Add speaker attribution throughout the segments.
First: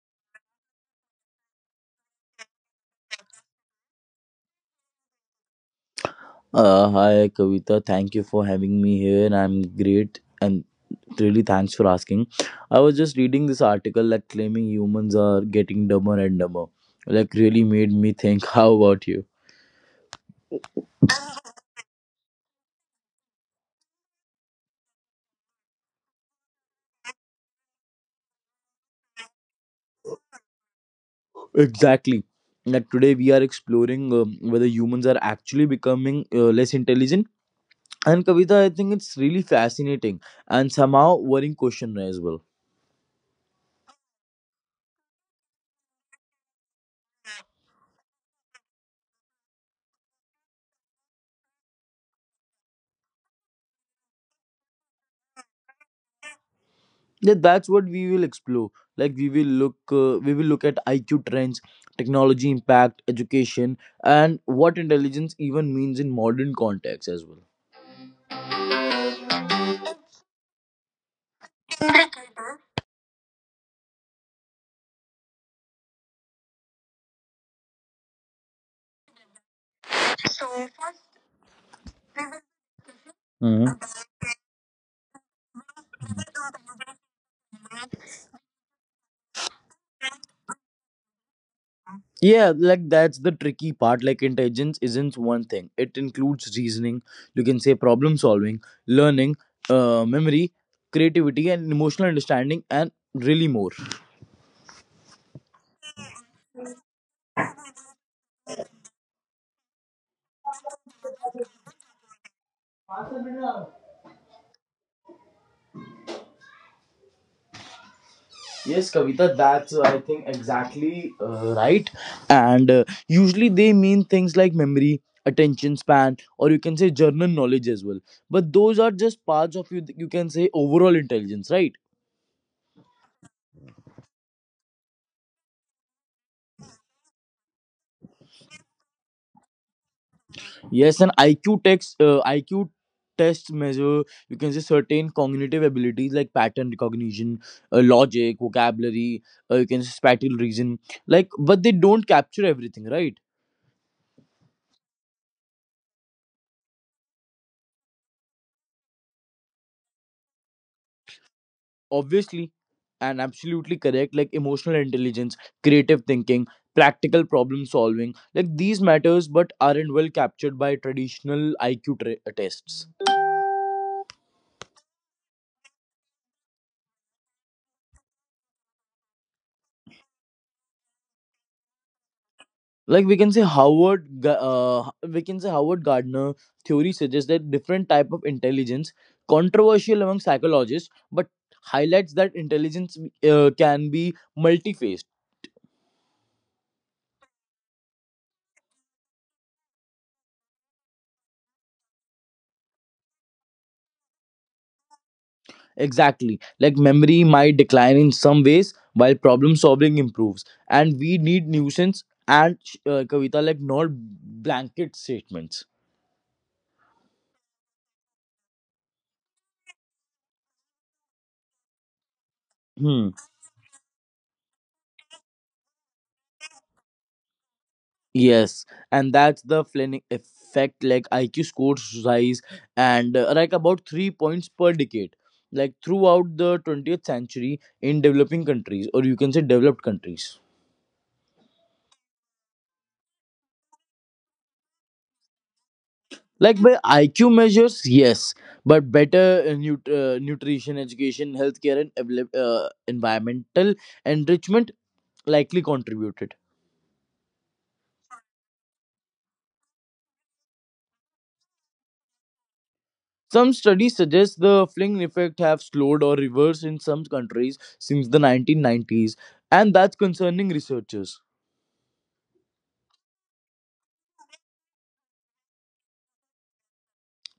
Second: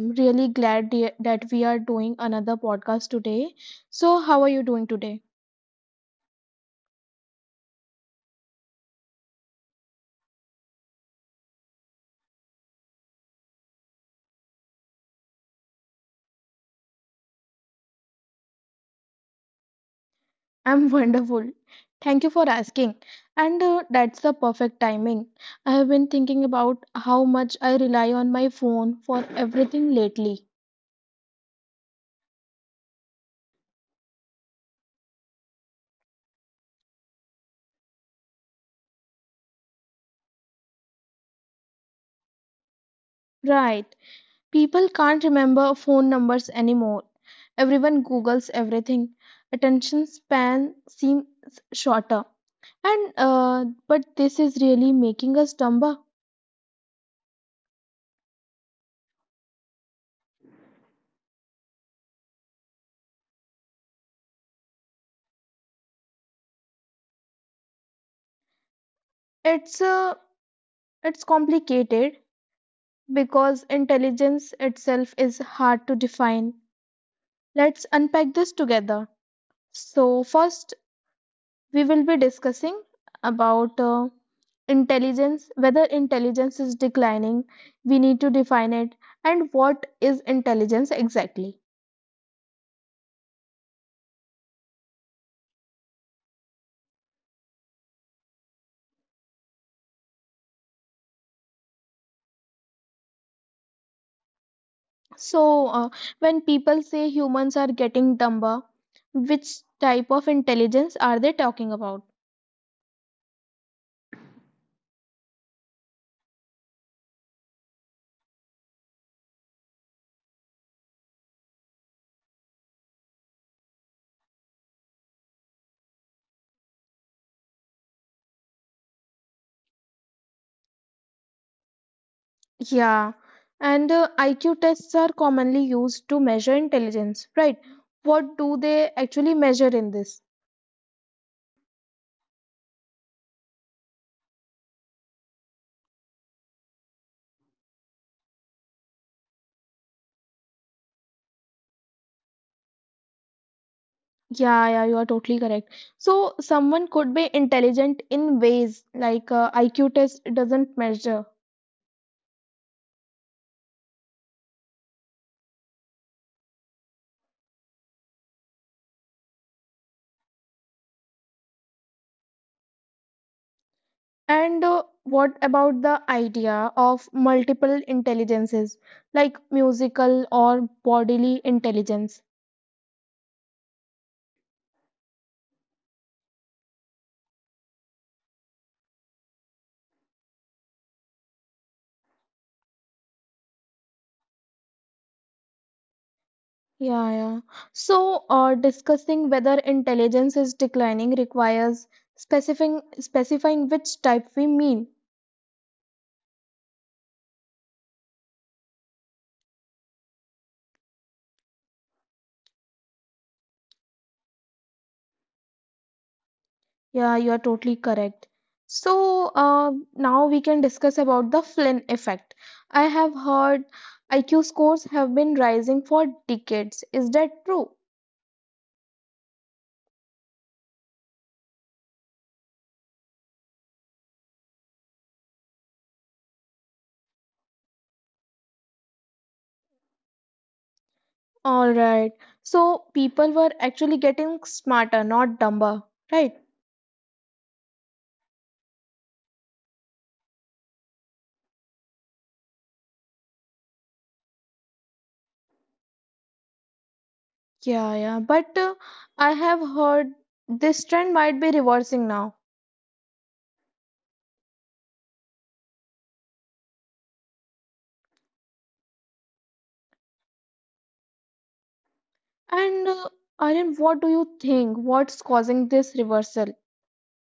Speaker 1: am really glad that we are doing another podcast today. So, how are you doing today?
Speaker 2: Hi, Kavita. Thank you for having me here. I'm great and really thanks for asking. I was just reading this article that claiming humans are getting dumber and dumber. Like, really made me think. How about you?
Speaker 1: I'm wonderful. Thank you for asking. And That's the perfect timing. I have been thinking about how much I rely on my phone for everything lately.
Speaker 2: Exactly. Like, today we are exploring whether humans are actually becoming less intelligent. And Kavita, I think it's really fascinating and somehow worrying question as well.
Speaker 1: Right. People can't remember phone numbers anymore. Everyone Googles everything. Attention span seems shorter. And but this is really making us dumb.
Speaker 2: Yeah, that's what we will explore. Like, we will look at IQ trends, technology impact, education, and what intelligence even means in modern context as well.
Speaker 1: It's a it's complicated because intelligence itself is hard to define. Let's unpack this together. So first we will be discussing
Speaker 2: Hmm.
Speaker 1: about intelligence. Whether intelligence is declining, we need to define it, and what is intelligence exactly.
Speaker 2: Yeah, like that's the tricky part. Like intelligence isn't one thing. It includes reasoning, you can say problem solving, learning, memory, creativity, and emotional understanding, and really more.
Speaker 1: So when people say humans are getting dumber, which type of intelligence are they talking about?
Speaker 2: Yes, Kavita, that's I think exactly right. And usually they mean things like memory, attention span, or you can say general knowledge as well. But those are just parts of you. You can say overall intelligence, right?
Speaker 1: Yeah, and IQ tests are commonly used to measure intelligence, right? What do they actually measure in this?
Speaker 2: Yes, and IQ tests measure, you can say, certain cognitive abilities like pattern recognition, logic, vocabulary. You can say spatial reason, like, but they don't capture everything, right?
Speaker 1: Yeah, yeah, you are totally correct. So, someone could be intelligent in ways like IQ test doesn't measure.
Speaker 2: Obviously, and absolutely correct. Like emotional intelligence, creative thinking, practical problem solving, like these matters but aren't well captured by traditional IQ tests.
Speaker 1: And What about the idea of multiple intelligences, like musical or bodily intelligence?
Speaker 2: Like we can say Howard Gardner theory suggests that different type of intelligence, controversial among psychologists, but highlights that intelligence can be multifaceted.
Speaker 1: Yeah, yeah. So discussing whether intelligence is declining requires specifying which type we mean.
Speaker 2: Exactly. Like memory might decline in some ways while problem solving improves. And we need nuisance and, Kavita, like not blanket statements.
Speaker 1: Yeah, you are totally correct. So now we can discuss about the Flynn effect. I
Speaker 2: Hmm.
Speaker 1: have heard IQ scores have been rising for decades. Is that true?
Speaker 2: Yes, and that's the Flynn effect. Like IQ scores rise, and like about 3 points per decade. Like throughout the 20th century in developing countries, or you can say developed countries.
Speaker 1: All right. So, people were actually getting smarter, not dumber, right?
Speaker 2: Like by IQ measures, yes. But better nutrition, education, healthcare, and environmental enrichment likely contributed.
Speaker 1: Yeah, yeah. But I have heard this trend might be reversing now.
Speaker 2: Some studies suggest the Flynn effect have slowed or reversed in some countries since the 1990s, and that's concerning researchers.
Speaker 1: And Aryan, what do you think? What's causing this reversal?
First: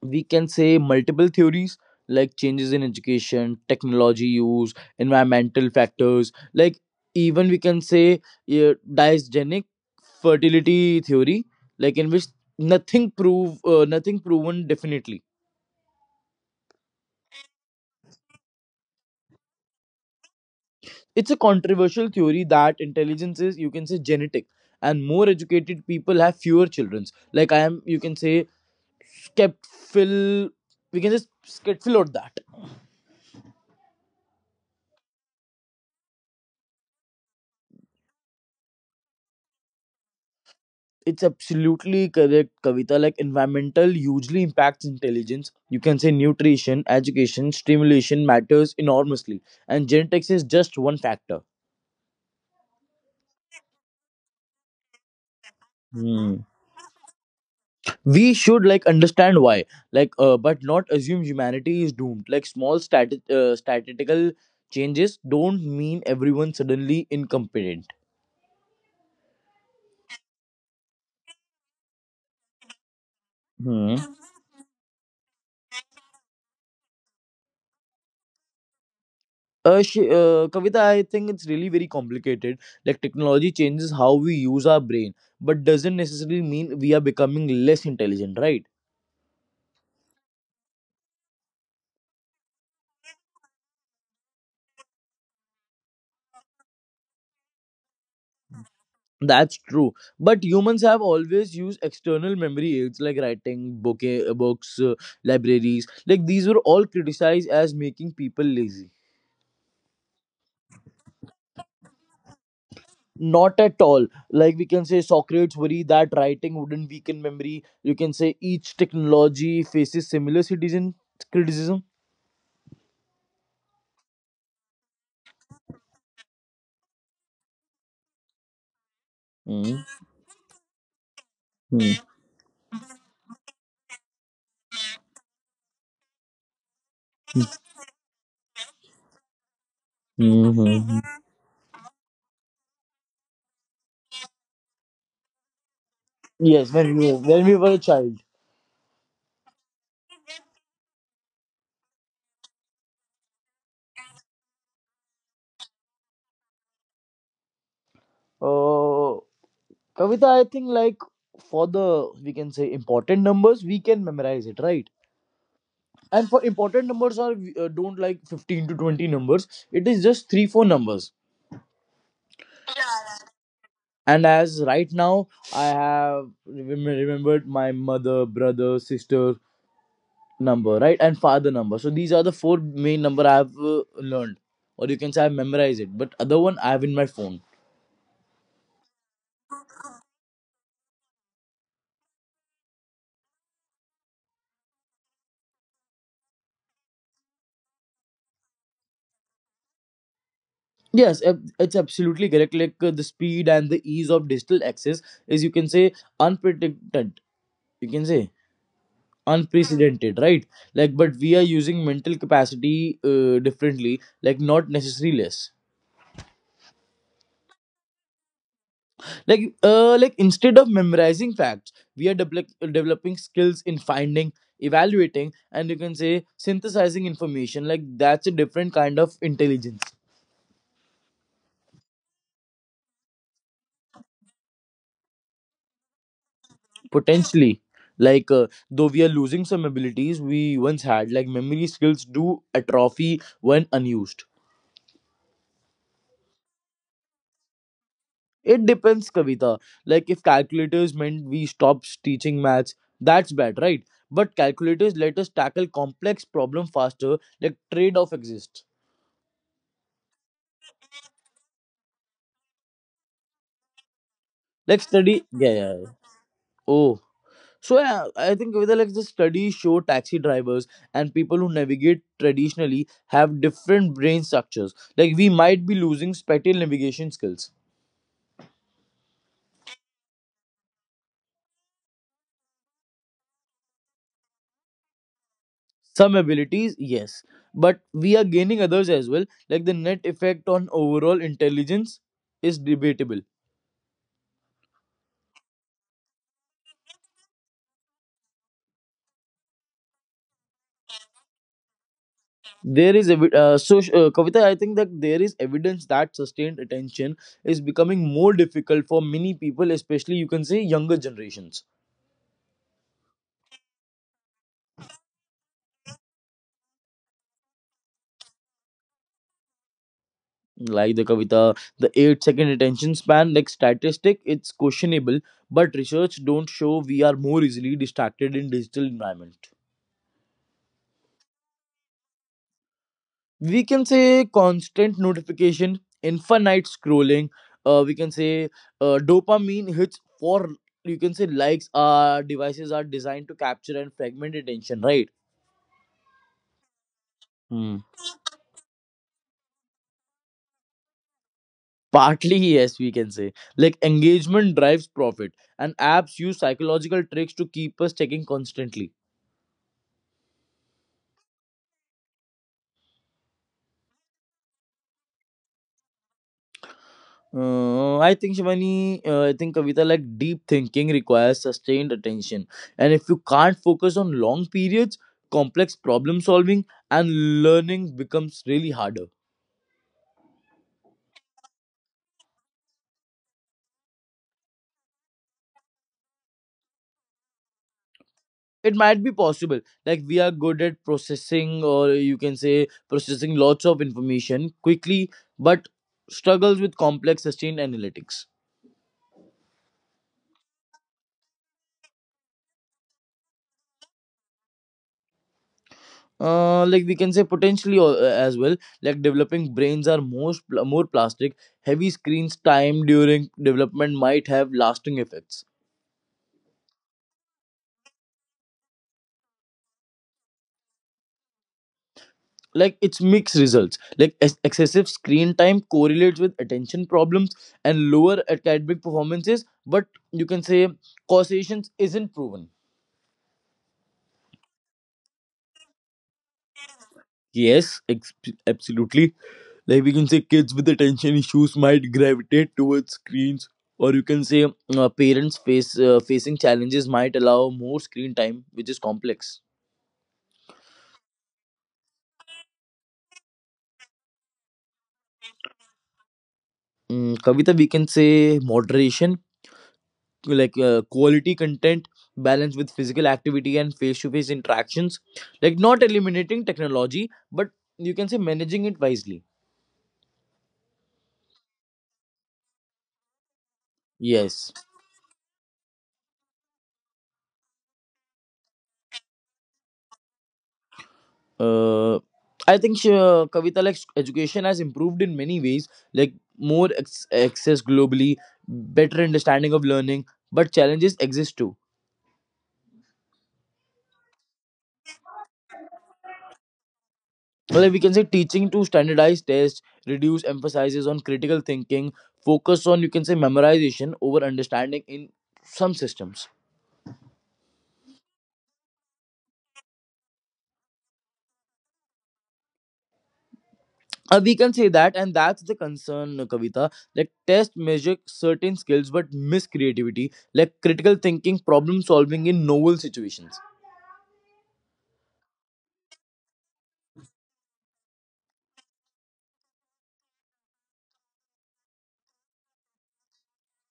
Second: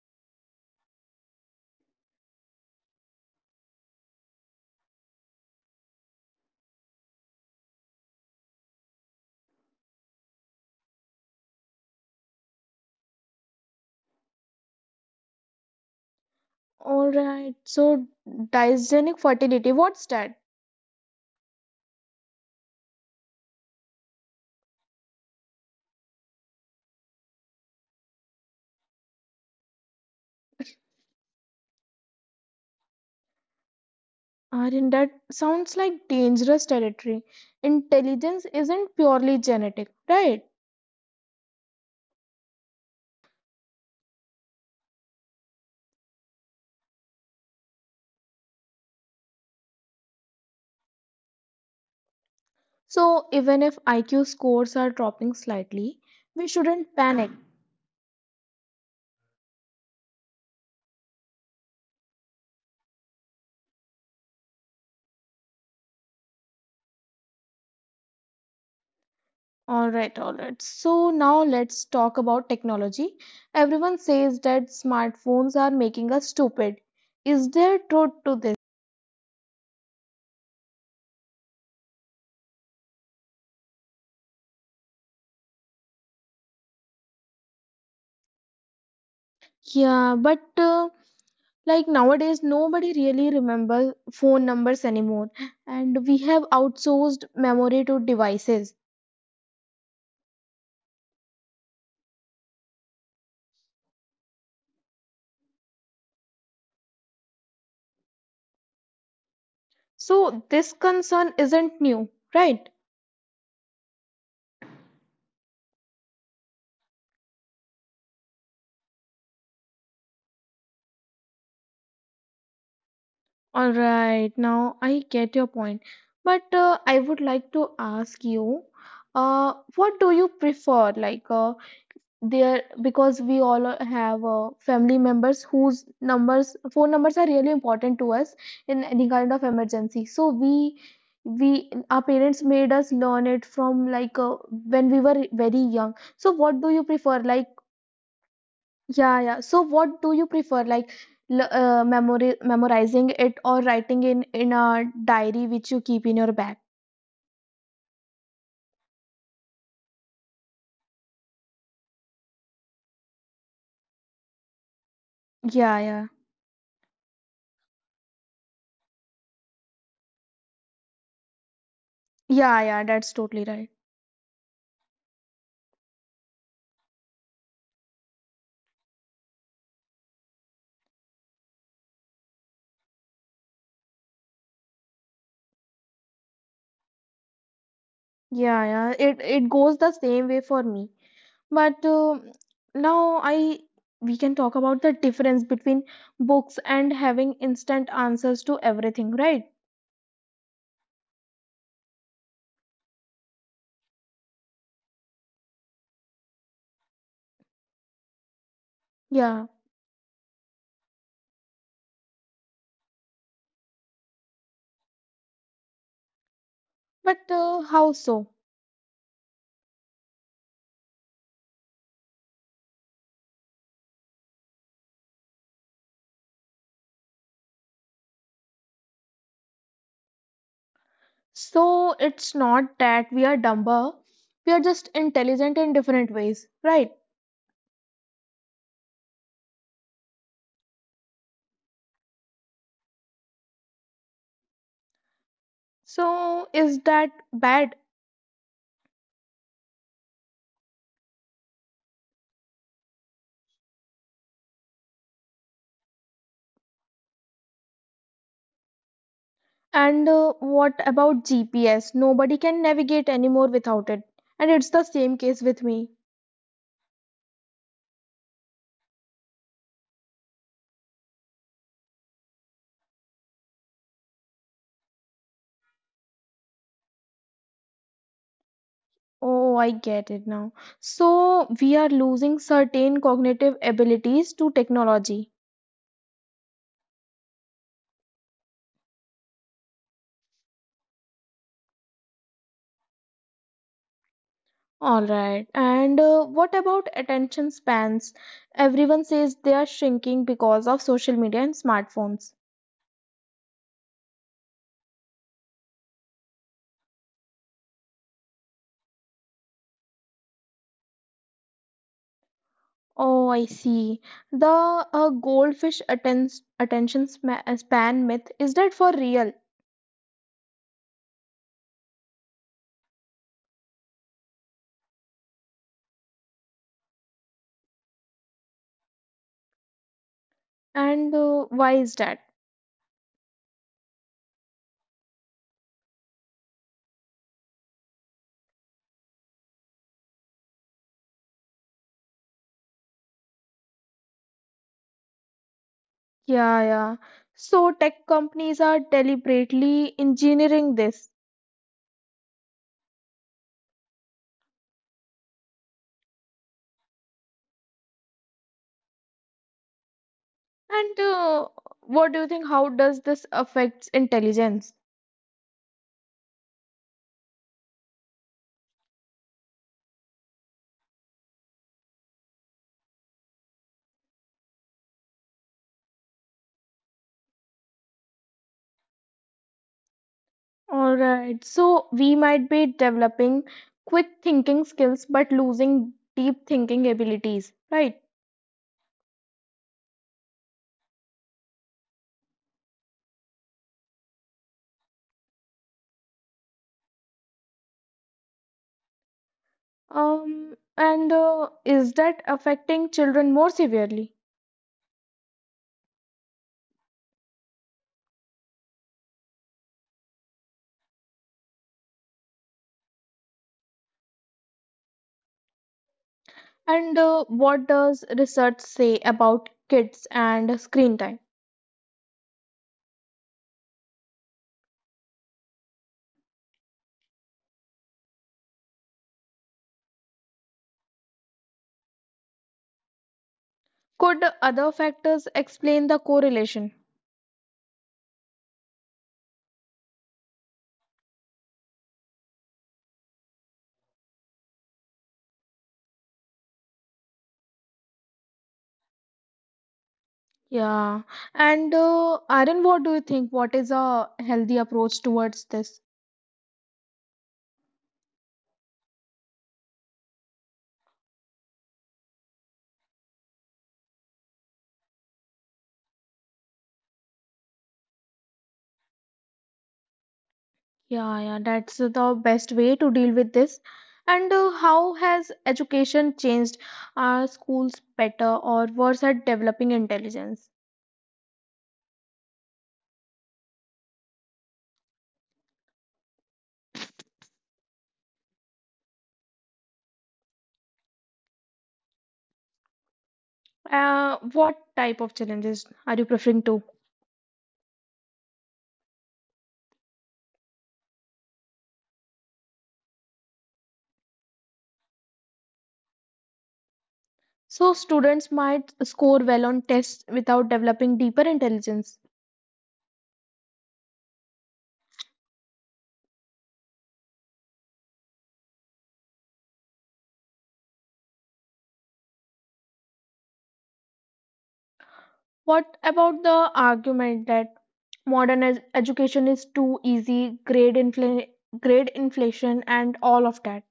Speaker 2: We can say multiple theories. Like changes in education, technology use, environmental factors, like even we can say uh, fertility theory, like in which nothing proven definitely.
Speaker 1: All right, so dysgenic fertility, what's that?
Speaker 2: It's a controversial theory that intelligence is, you can say, genetic, and more educated people have fewer children. Like I am, you can say, skeptical. We can just skeptical on that.
Speaker 1: Aryan, that sounds like dangerous territory. Intelligence isn't purely genetic, right?
Speaker 2: It's absolutely correct, Kavita. Like environmental hugely impacts intelligence. You can say nutrition, education, stimulation matters enormously, and genetics is just one factor.
Speaker 1: So even if IQ scores are dropping slightly, we
Speaker 2: Hmm.
Speaker 1: shouldn't panic.
Speaker 2: We should, like, understand why. Like, but not assume humanity is doomed. Like small statistical changes don't mean everyone suddenly incompetent.
Speaker 1: All right, all right. So now let's talk about technology. Everyone
Speaker 2: hmm.
Speaker 1: says that smartphones are making us stupid. Is there truth to this?
Speaker 2: Kavita, I think it's really very complicated. Like technology changes how we use our brain, but doesn't necessarily mean we are becoming less intelligent, right?
Speaker 1: Yeah, but. Like nowadays nobody really remembers phone numbers anymore, and we have outsourced memory to devices.
Speaker 2: That's true. But humans have always used external memory aids like writing, books, libraries. Like these were all criticized as making people lazy.
Speaker 1: So this concern isn't new, right?
Speaker 2: Not at all. Like we can say Socrates worried that writing wouldn't weaken memory. You can say each technology faces similar citizen criticism.
Speaker 1: All right, now I get your point, but I would like to ask you,
Speaker 2: Mm.
Speaker 1: what do you prefer, like
Speaker 2: Mm.
Speaker 1: there, because we all have family members whose numbers phone numbers are
Speaker 2: Mm.
Speaker 1: really important to us in any kind of emergency. So
Speaker 2: Mhm.
Speaker 1: we, our parents made us learn it from, like when we were very young. So what do
Speaker 2: Yes,
Speaker 1: you prefer,
Speaker 2: when
Speaker 1: like
Speaker 2: we were a child.
Speaker 1: yeah, yeah, so what do you prefer, like memorizing it or writing in a diary which you keep in your bag?
Speaker 2: Uh, Kavita, I think, like, for the we can say important numbers, we can memorize it, right?
Speaker 1: Yeah, yeah.
Speaker 2: And for important numbers are, don't, like, 15 to 20 numbers. It is just three four numbers.
Speaker 1: Yeah, yeah, that's totally right.
Speaker 2: And as right now, I have remembered my mother, brother, sister number, right, and father number. So these are the four main number I have learned, or you can say I memorize it. But other one I have in my phone.
Speaker 1: Yeah, yeah, it goes the same way for me. But um, now I we can talk about the difference between books and having instant answers to everything, right?
Speaker 2: Yes, it's absolutely correct. Like, the speed and the ease of digital access is, you can say, unpredicted you can say
Speaker 1: Yeah.
Speaker 2: unprecedented, right? Like, but we are using mental capacity, differently, like not necessarily less.
Speaker 1: But how so?
Speaker 2: Like, like instead of memorizing facts, we are developing skills in finding, evaluating, and, you can say, synthesizing information. Like that's a different kind of intelligence.
Speaker 1: So it's not that we are dumber. We are just intelligent in different ways, right?
Speaker 2: Potentially, like, though we are losing some abilities we once had. Like memory skills do atrophy when unused.
Speaker 1: So is that bad?
Speaker 2: It depends, Kavita. Like if calculators meant we stop teaching maths, that's bad, right? But calculators let us tackle complex problem faster. Like trade-off exists.
Speaker 1: And What about GPS? Nobody can navigate anymore without it. And it's the same case
Speaker 2: Yeah,
Speaker 1: with
Speaker 2: yeah, yeah.
Speaker 1: me.
Speaker 2: Oh, so, yeah, I think Kavita, like the studies show taxi drivers and people who navigate traditionally have different brain structures. Like we might be losing spatial navigation skills.
Speaker 1: Oh, I get it now. So we are losing certain cognitive abilities to technology.
Speaker 2: Some abilities, yes, but we are gaining others as well. Like the net effect on overall intelligence is debatable.
Speaker 1: All right. And What about attention spans? Everyone says they are shrinking because of social media and smartphones.
Speaker 2: There is evi- so Kavita, I think that there is evidence that sustained attention is becoming more difficult for many people, especially, you can say, younger generations.
Speaker 1: Oh, I see. The goldfish attention span myth, is that for real?
Speaker 2: Like the Kavita, the 8-second attention span, like statistic, it's questionable, but research don't show we are more easily distracted in digital environment.
Speaker 1: And Why is that?
Speaker 2: We can say constant notification, infinite scrolling, we can say dopamine hits for, you can say, likes. Our devices are designed to capture and fragment attention, right?
Speaker 1: Yeah, yeah. So
Speaker 2: Hmm.
Speaker 1: tech companies are deliberately engineering this.
Speaker 2: Partly, yes, we can say. Like engagement drives profit, and apps use psychological tricks to keep us checking constantly.
Speaker 1: And What do you think? How does this affects intelligence?
Speaker 2: I think Kavita, like deep thinking requires sustained attention, and if you can't focus on long periods, complex problem solving and learning becomes really harder.
Speaker 1: All right. So we might be developing quick thinking skills, but losing deep thinking abilities, right?
Speaker 2: It might be possible. Like we are good at processing, or you can say processing lots of information quickly, but struggles with complex sustained analytics.
Speaker 1: And Is that affecting children more severely?
Speaker 2: Like we can say potentially, as well. Like developing brains are more plastic. Heavy screens time during development might have lasting effects.
Speaker 1: And What does research say about kids and screen time?
Speaker 2: Like it's mixed results. Like excessive screen time correlates with attention problems and lower academic performances, but, you can say, causations isn't proven.
Speaker 1: Could other factors explain the correlation?
Speaker 2: Yes, absolutely. Like we can say kids with attention issues might gravitate towards screens, or you can say, parents face facing challenges might allow more screen time, which is complex.
Speaker 1: Yeah. And Aaron, what do you think? What is a healthy approach towards this?
Speaker 2: Kavita, we can say moderation. Like, quality content, balance with physical activity and face to face interactions. Like not eliminating technology but, you can say, managing it wisely.
Speaker 1: Yeah, yeah, that's the best way to deal with this. And
Speaker 2: Yes.
Speaker 1: How has education changed? Are schools better or worse at developing intelligence?
Speaker 2: uh, Kavita, like education has improved in many ways, like more access globally, better understanding of learning, but challenges exist too.
Speaker 1: What type of challenges are you preferring to?
Speaker 2: Well, like we can say teaching to standardized tests, reduce emphasizes on critical thinking, focus on, you can say, memorization over understanding in some systems.
Speaker 1: So, students might score well on tests without developing deeper intelligence.
Speaker 2: We can say that, and that's the concern, Kavita. Like test measure certain skills but miss creativity, like critical thinking, problem solving in novel situations.
Speaker 1: What about the argument that modern education is too easy, grade inflation, and all of that?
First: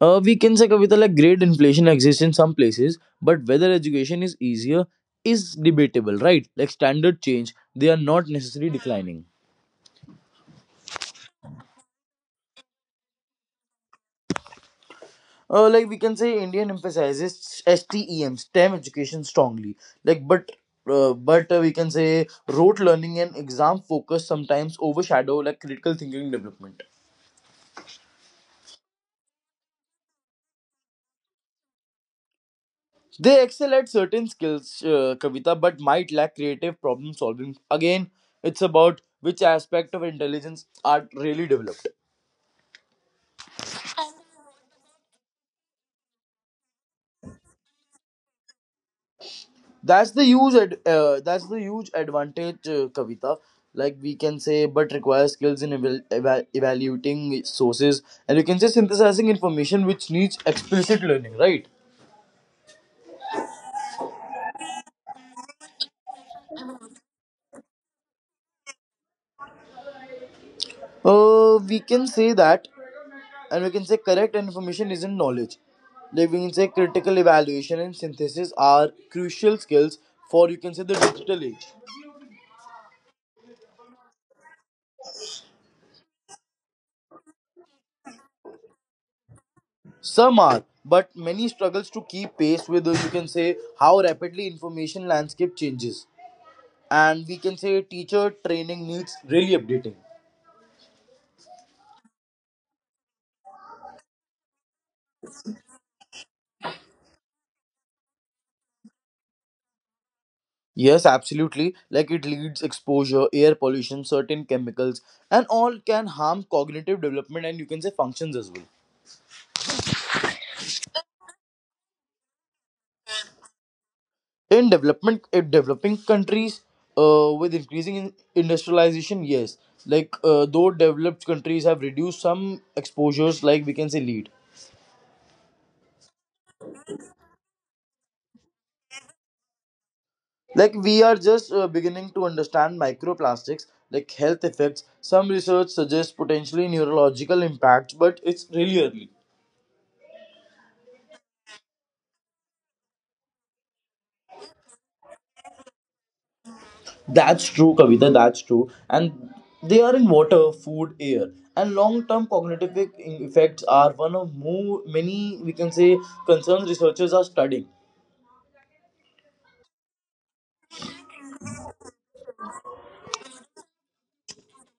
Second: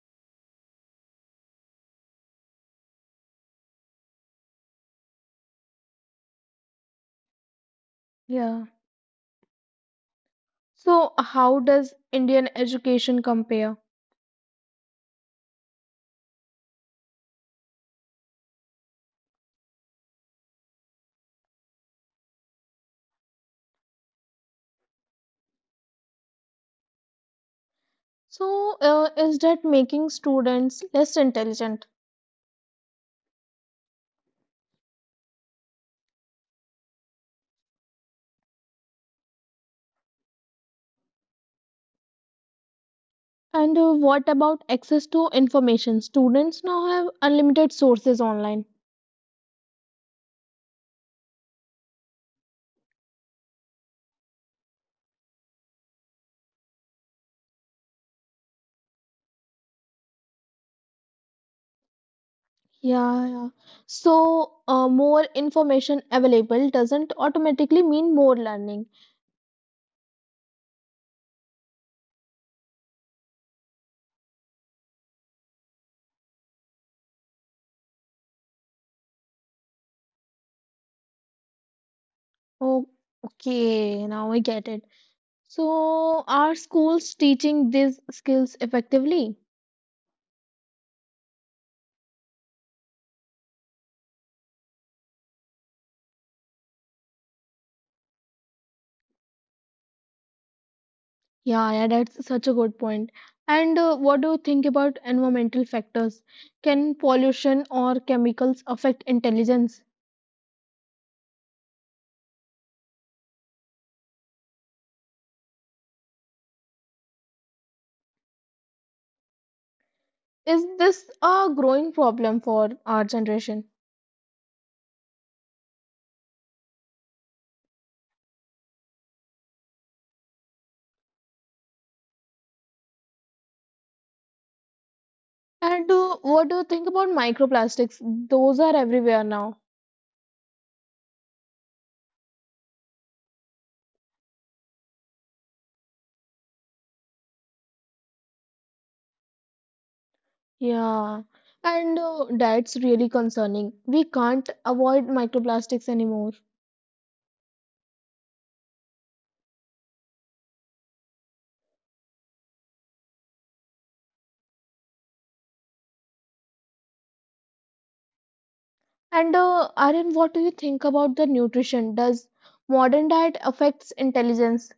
Speaker 2: We can say Kavita, like grade inflation exists in some places, but whether education is easier is debatable, right? Like standard change, they are not
Speaker 1: Yeah.
Speaker 2: necessarily declining.
Speaker 1: So, how does Indian education compare?
Speaker 2: Like we can say Indian emphasizes STEM education strongly. Like, but we can say rote learning and exam focus sometimes overshadow, like, critical thinking development.
Speaker 1: So, is that making students less intelligent?
Speaker 2: They excel at certain skills, Kavita, but might lack creative problem solving. Again, it's about which aspect of intelligence are really developed.
Speaker 1: And What about access to information? Students now have unlimited sources online.
Speaker 2: That's the huge advantage, Kavita. Like we can say, but requires skills in evaluating sources and, you can say, synthesizing information, which needs explicit learning, right?
Speaker 1: Yeah, yeah. So, more information available doesn't automatically mean more learning.
Speaker 2: We can say that, and we can say correct information isn't knowledge. Like we can say critical evaluation and synthesis are crucial skills for, you can say, the digital age.
Speaker 1: Oh, okay, now I get it. So, are schools teaching these skills effectively?
Speaker 2: Some are, but many struggles to keep pace with, you can say, how rapidly information landscape changes. And we can say teacher training needs really updating.
Speaker 1: Yeah, yeah, that's such a good point. And What do you think about environmental factors? Can pollution or chemicals affect intelligence?
Speaker 2: Yes, absolutely. Like it leads exposure, air pollution, certain chemicals, and all can harm cognitive development and, you can say, functions as well.
Speaker 1: Is this a growing problem for our generation?
Speaker 2: In developing countries, with increasing in industrialization, yes, like, though developed countries have reduced some exposures, like, we can say, lead.
Speaker 1: And What do you think about microplastics? Those are everywhere now.
Speaker 2: Like we are just beginning to understand microplastics like health effects. Some research suggests potentially neurological impacts, but it's really early.
Speaker 1: Yeah, and that's really concerning. We can't avoid microplastics anymore.
Speaker 2: That's true, Kavita, that's true. And they are in water, food, air, and long-term cognitive effects are one of more, many, we can say, concerns researchers are studying.
Speaker 1: And Aryan, what do you think about the nutrition? Does modern diet affects intelligence?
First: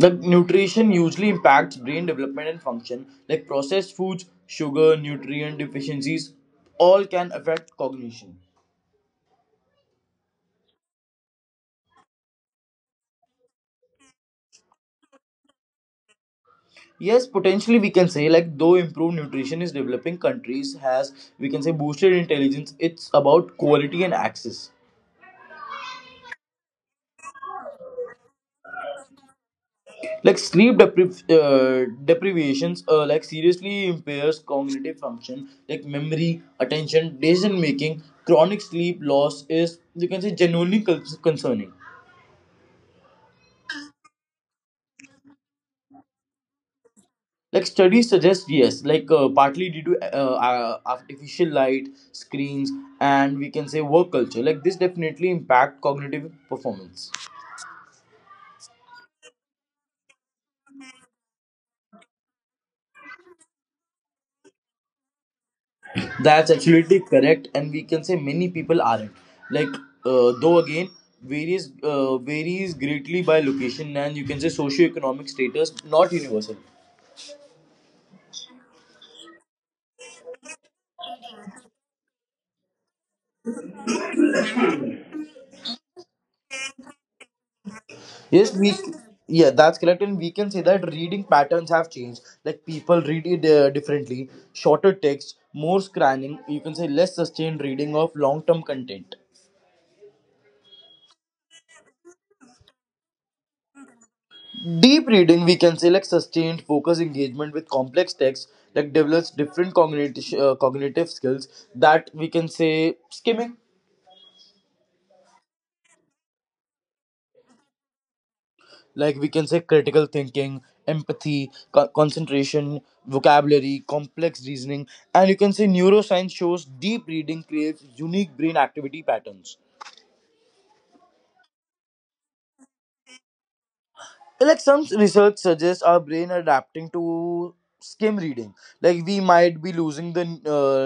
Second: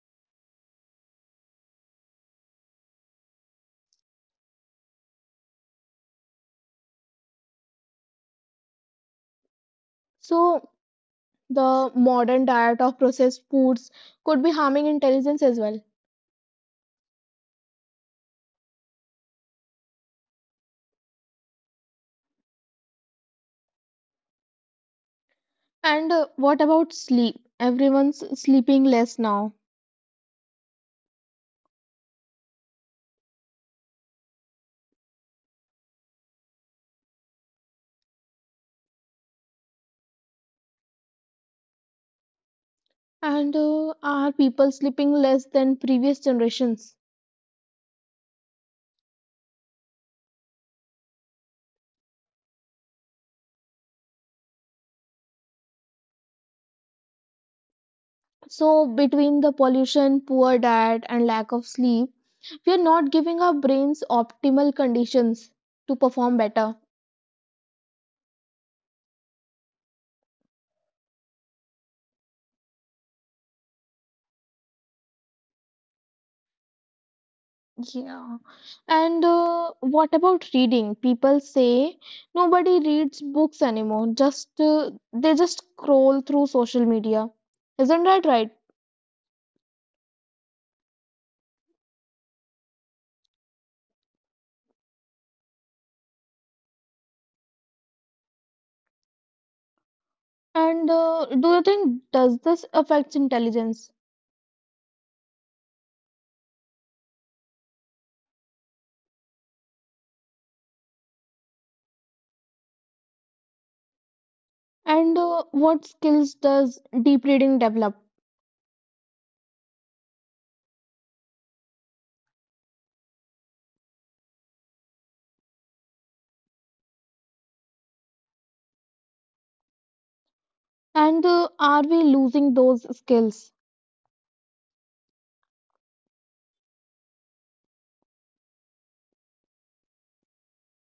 Speaker 2: Like nutrition usually impacts brain development and function. Like processed foods, sugar, nutrient deficiencies all can affect cognition.
Speaker 1: So the modern diet of processed foods could be harming intelligence as well.
Speaker 2: Yes, potentially we can say. Like though improved nutrition is developing countries has, we can say, boosted intelligence. It's about quality and access.
Speaker 1: And What about sleep? Everyone's sleeping less now.
Speaker 2: Like sleep deprivations, like seriously impairs cognitive function, like memory, attention, decision making. Chronic sleep loss is, you can say, genuinely concerning.
Speaker 1: And Are people sleeping less than previous generations?
Speaker 2: Like studies suggest yes. Like, partly due to artificial light, screens, and, we can say, work culture. Like this definitely impact cognitive performance.
Speaker 1: So, between the pollution, poor diet, and lack of sleep, we are not giving our brains optimal conditions to perform
Speaker 2: That's
Speaker 1: better.
Speaker 2: absolutely correct, and we can say many people aren't. Like, though again, varies greatly by location and, you can say, socioeconomic status, not universal.
Speaker 1: Yeah. And What about reading? People say nobody reads books anymore. Just They just scroll through social media. Isn't that right?
Speaker 2: Yes. we Yeah, that's correct, and we can say that reading patterns have changed. Like people read it differently, shorter text, more scanning. You can say less sustained reading of long term content.
Speaker 1: And Do you think does this affects intelligence?
Speaker 2: Deep reading, we can say, like sustained focus engagement with complex texts, like develops different cognitive skills that, we can say, skimming.
Speaker 1: And What skills does deep reading develop?
Speaker 2: Like we can say critical thinking, empathy, concentration, vocabulary, complex reasoning, and, you can say, neuroscience shows deep reading creates unique brain activity patterns.
Speaker 1: And Are we losing those skills?
Speaker 2: Like some research suggests our brain adapting to skim reading. Like we might be losing the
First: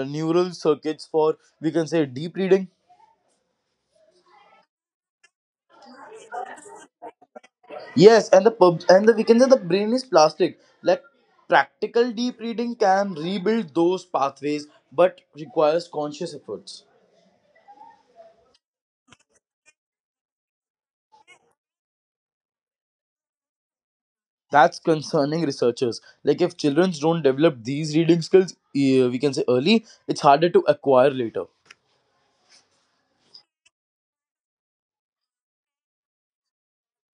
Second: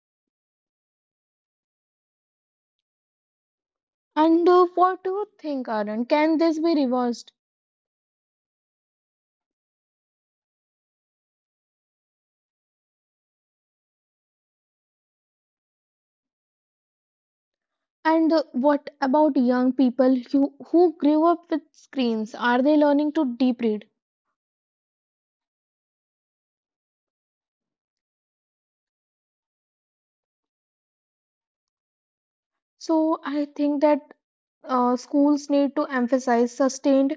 Speaker 2: uh, neural circuits for, we can say, deep reading.
Speaker 1: And What do you think, Aaron? Can this be reversed?
Speaker 2: Yes. And the pub and the we can say the brain is plastic. Like practical deep reading can rebuild those pathways, but requires conscious efforts.
Speaker 1: And What about young people who grew up with screens? Are they learning to deep read?
Speaker 2: That's concerning researchers. Like if children don't develop these reading skills, we can say early, it's harder to acquire later.
Speaker 1: So I think that schools need to emphasize sustained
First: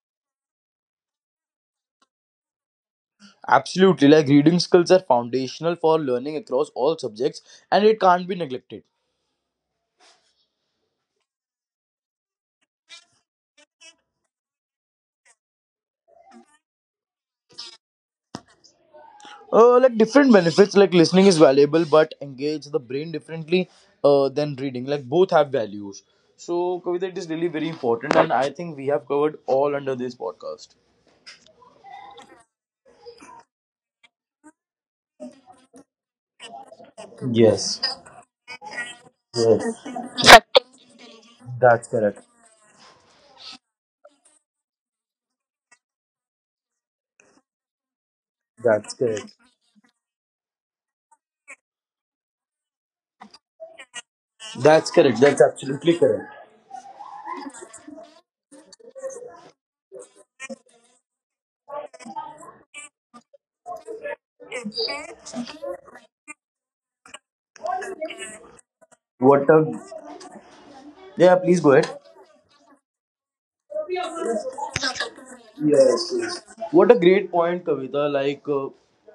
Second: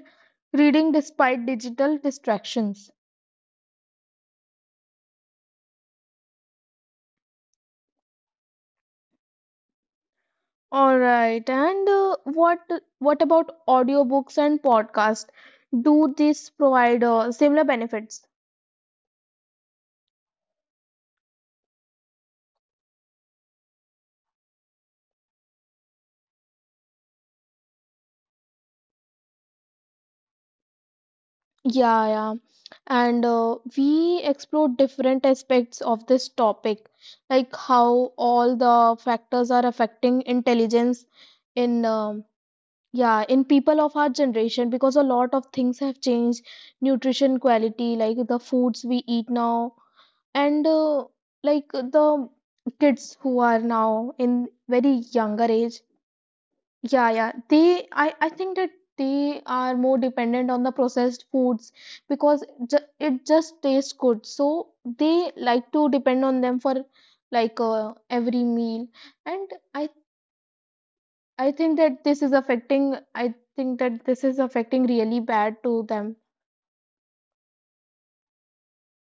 Speaker 1: reading despite digital distractions.
Speaker 2: Absolutely, like reading skills are foundational for learning across all subjects, and it can't be neglected.
Speaker 1: All right. And what about audiobooks and podcasts? Do these provide similar benefits?
Speaker 2: Like different benefits. Like listening is valuable but engage the brain differently, than reading. Like both have values. So Kavita, it is really very important and I think we have covered all under this podcast.
Speaker 1: Yeah, yeah. And We explore different aspects of this topic, like
Speaker 2: Yes.
Speaker 1: how all the factors are
Speaker 2: Yes.
Speaker 1: affecting intelligence in
Speaker 2: That's correct.
Speaker 1: yeah, in people of our generation, because a lot of things have changed, nutrition quality, like the foods
Speaker 2: That's
Speaker 1: we eat
Speaker 2: correct.
Speaker 1: now, and like the kids who are now in
Speaker 2: That's
Speaker 1: very
Speaker 2: correct. That's
Speaker 1: younger age.
Speaker 2: absolutely correct.
Speaker 1: Yeah, yeah. I think that they are more dependent on the processed foods because ju it just tastes good. So they like to depend on them for like every meal.
Speaker 2: What
Speaker 1: And
Speaker 2: a
Speaker 1: I,
Speaker 2: Yeah,
Speaker 1: I
Speaker 2: please go
Speaker 1: think
Speaker 2: ahead.
Speaker 1: that I think that this is affecting really bad to
Speaker 2: Yes,
Speaker 1: them.
Speaker 2: yes. What a great point, Kavita. Like,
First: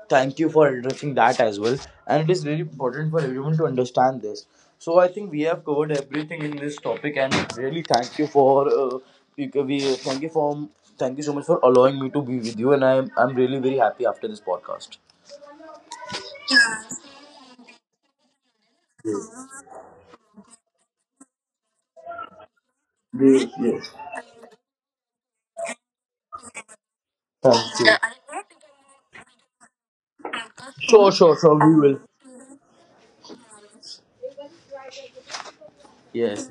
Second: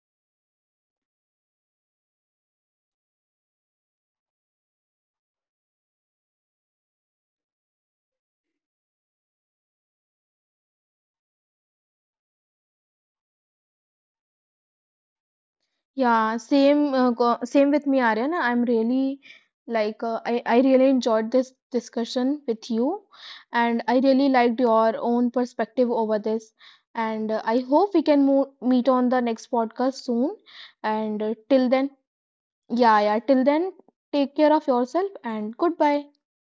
Speaker 2: thank you for addressing that as well. And it is really important for everyone to understand this. So I think we have covered everything in this topic, and really thank you for you, we thank you for thank you so much for allowing me to be with you. And I'm really very happy after this podcast.
Speaker 1: Yeah, same with me, Aryan. I'm really like I really enjoyed this discussion with you,
Speaker 2: Yes,
Speaker 1: and
Speaker 2: yes.
Speaker 1: I really liked your own perspective over this. And I
Speaker 2: Thank you.
Speaker 1: hope we can mo meet on the next podcast soon.
Speaker 2: Sure,
Speaker 1: And
Speaker 2: sure, sure.
Speaker 1: Till
Speaker 2: We
Speaker 1: then,
Speaker 2: will.
Speaker 1: yeah, yeah, till then, take care of yourself and goodbye.
Speaker 2: Yes,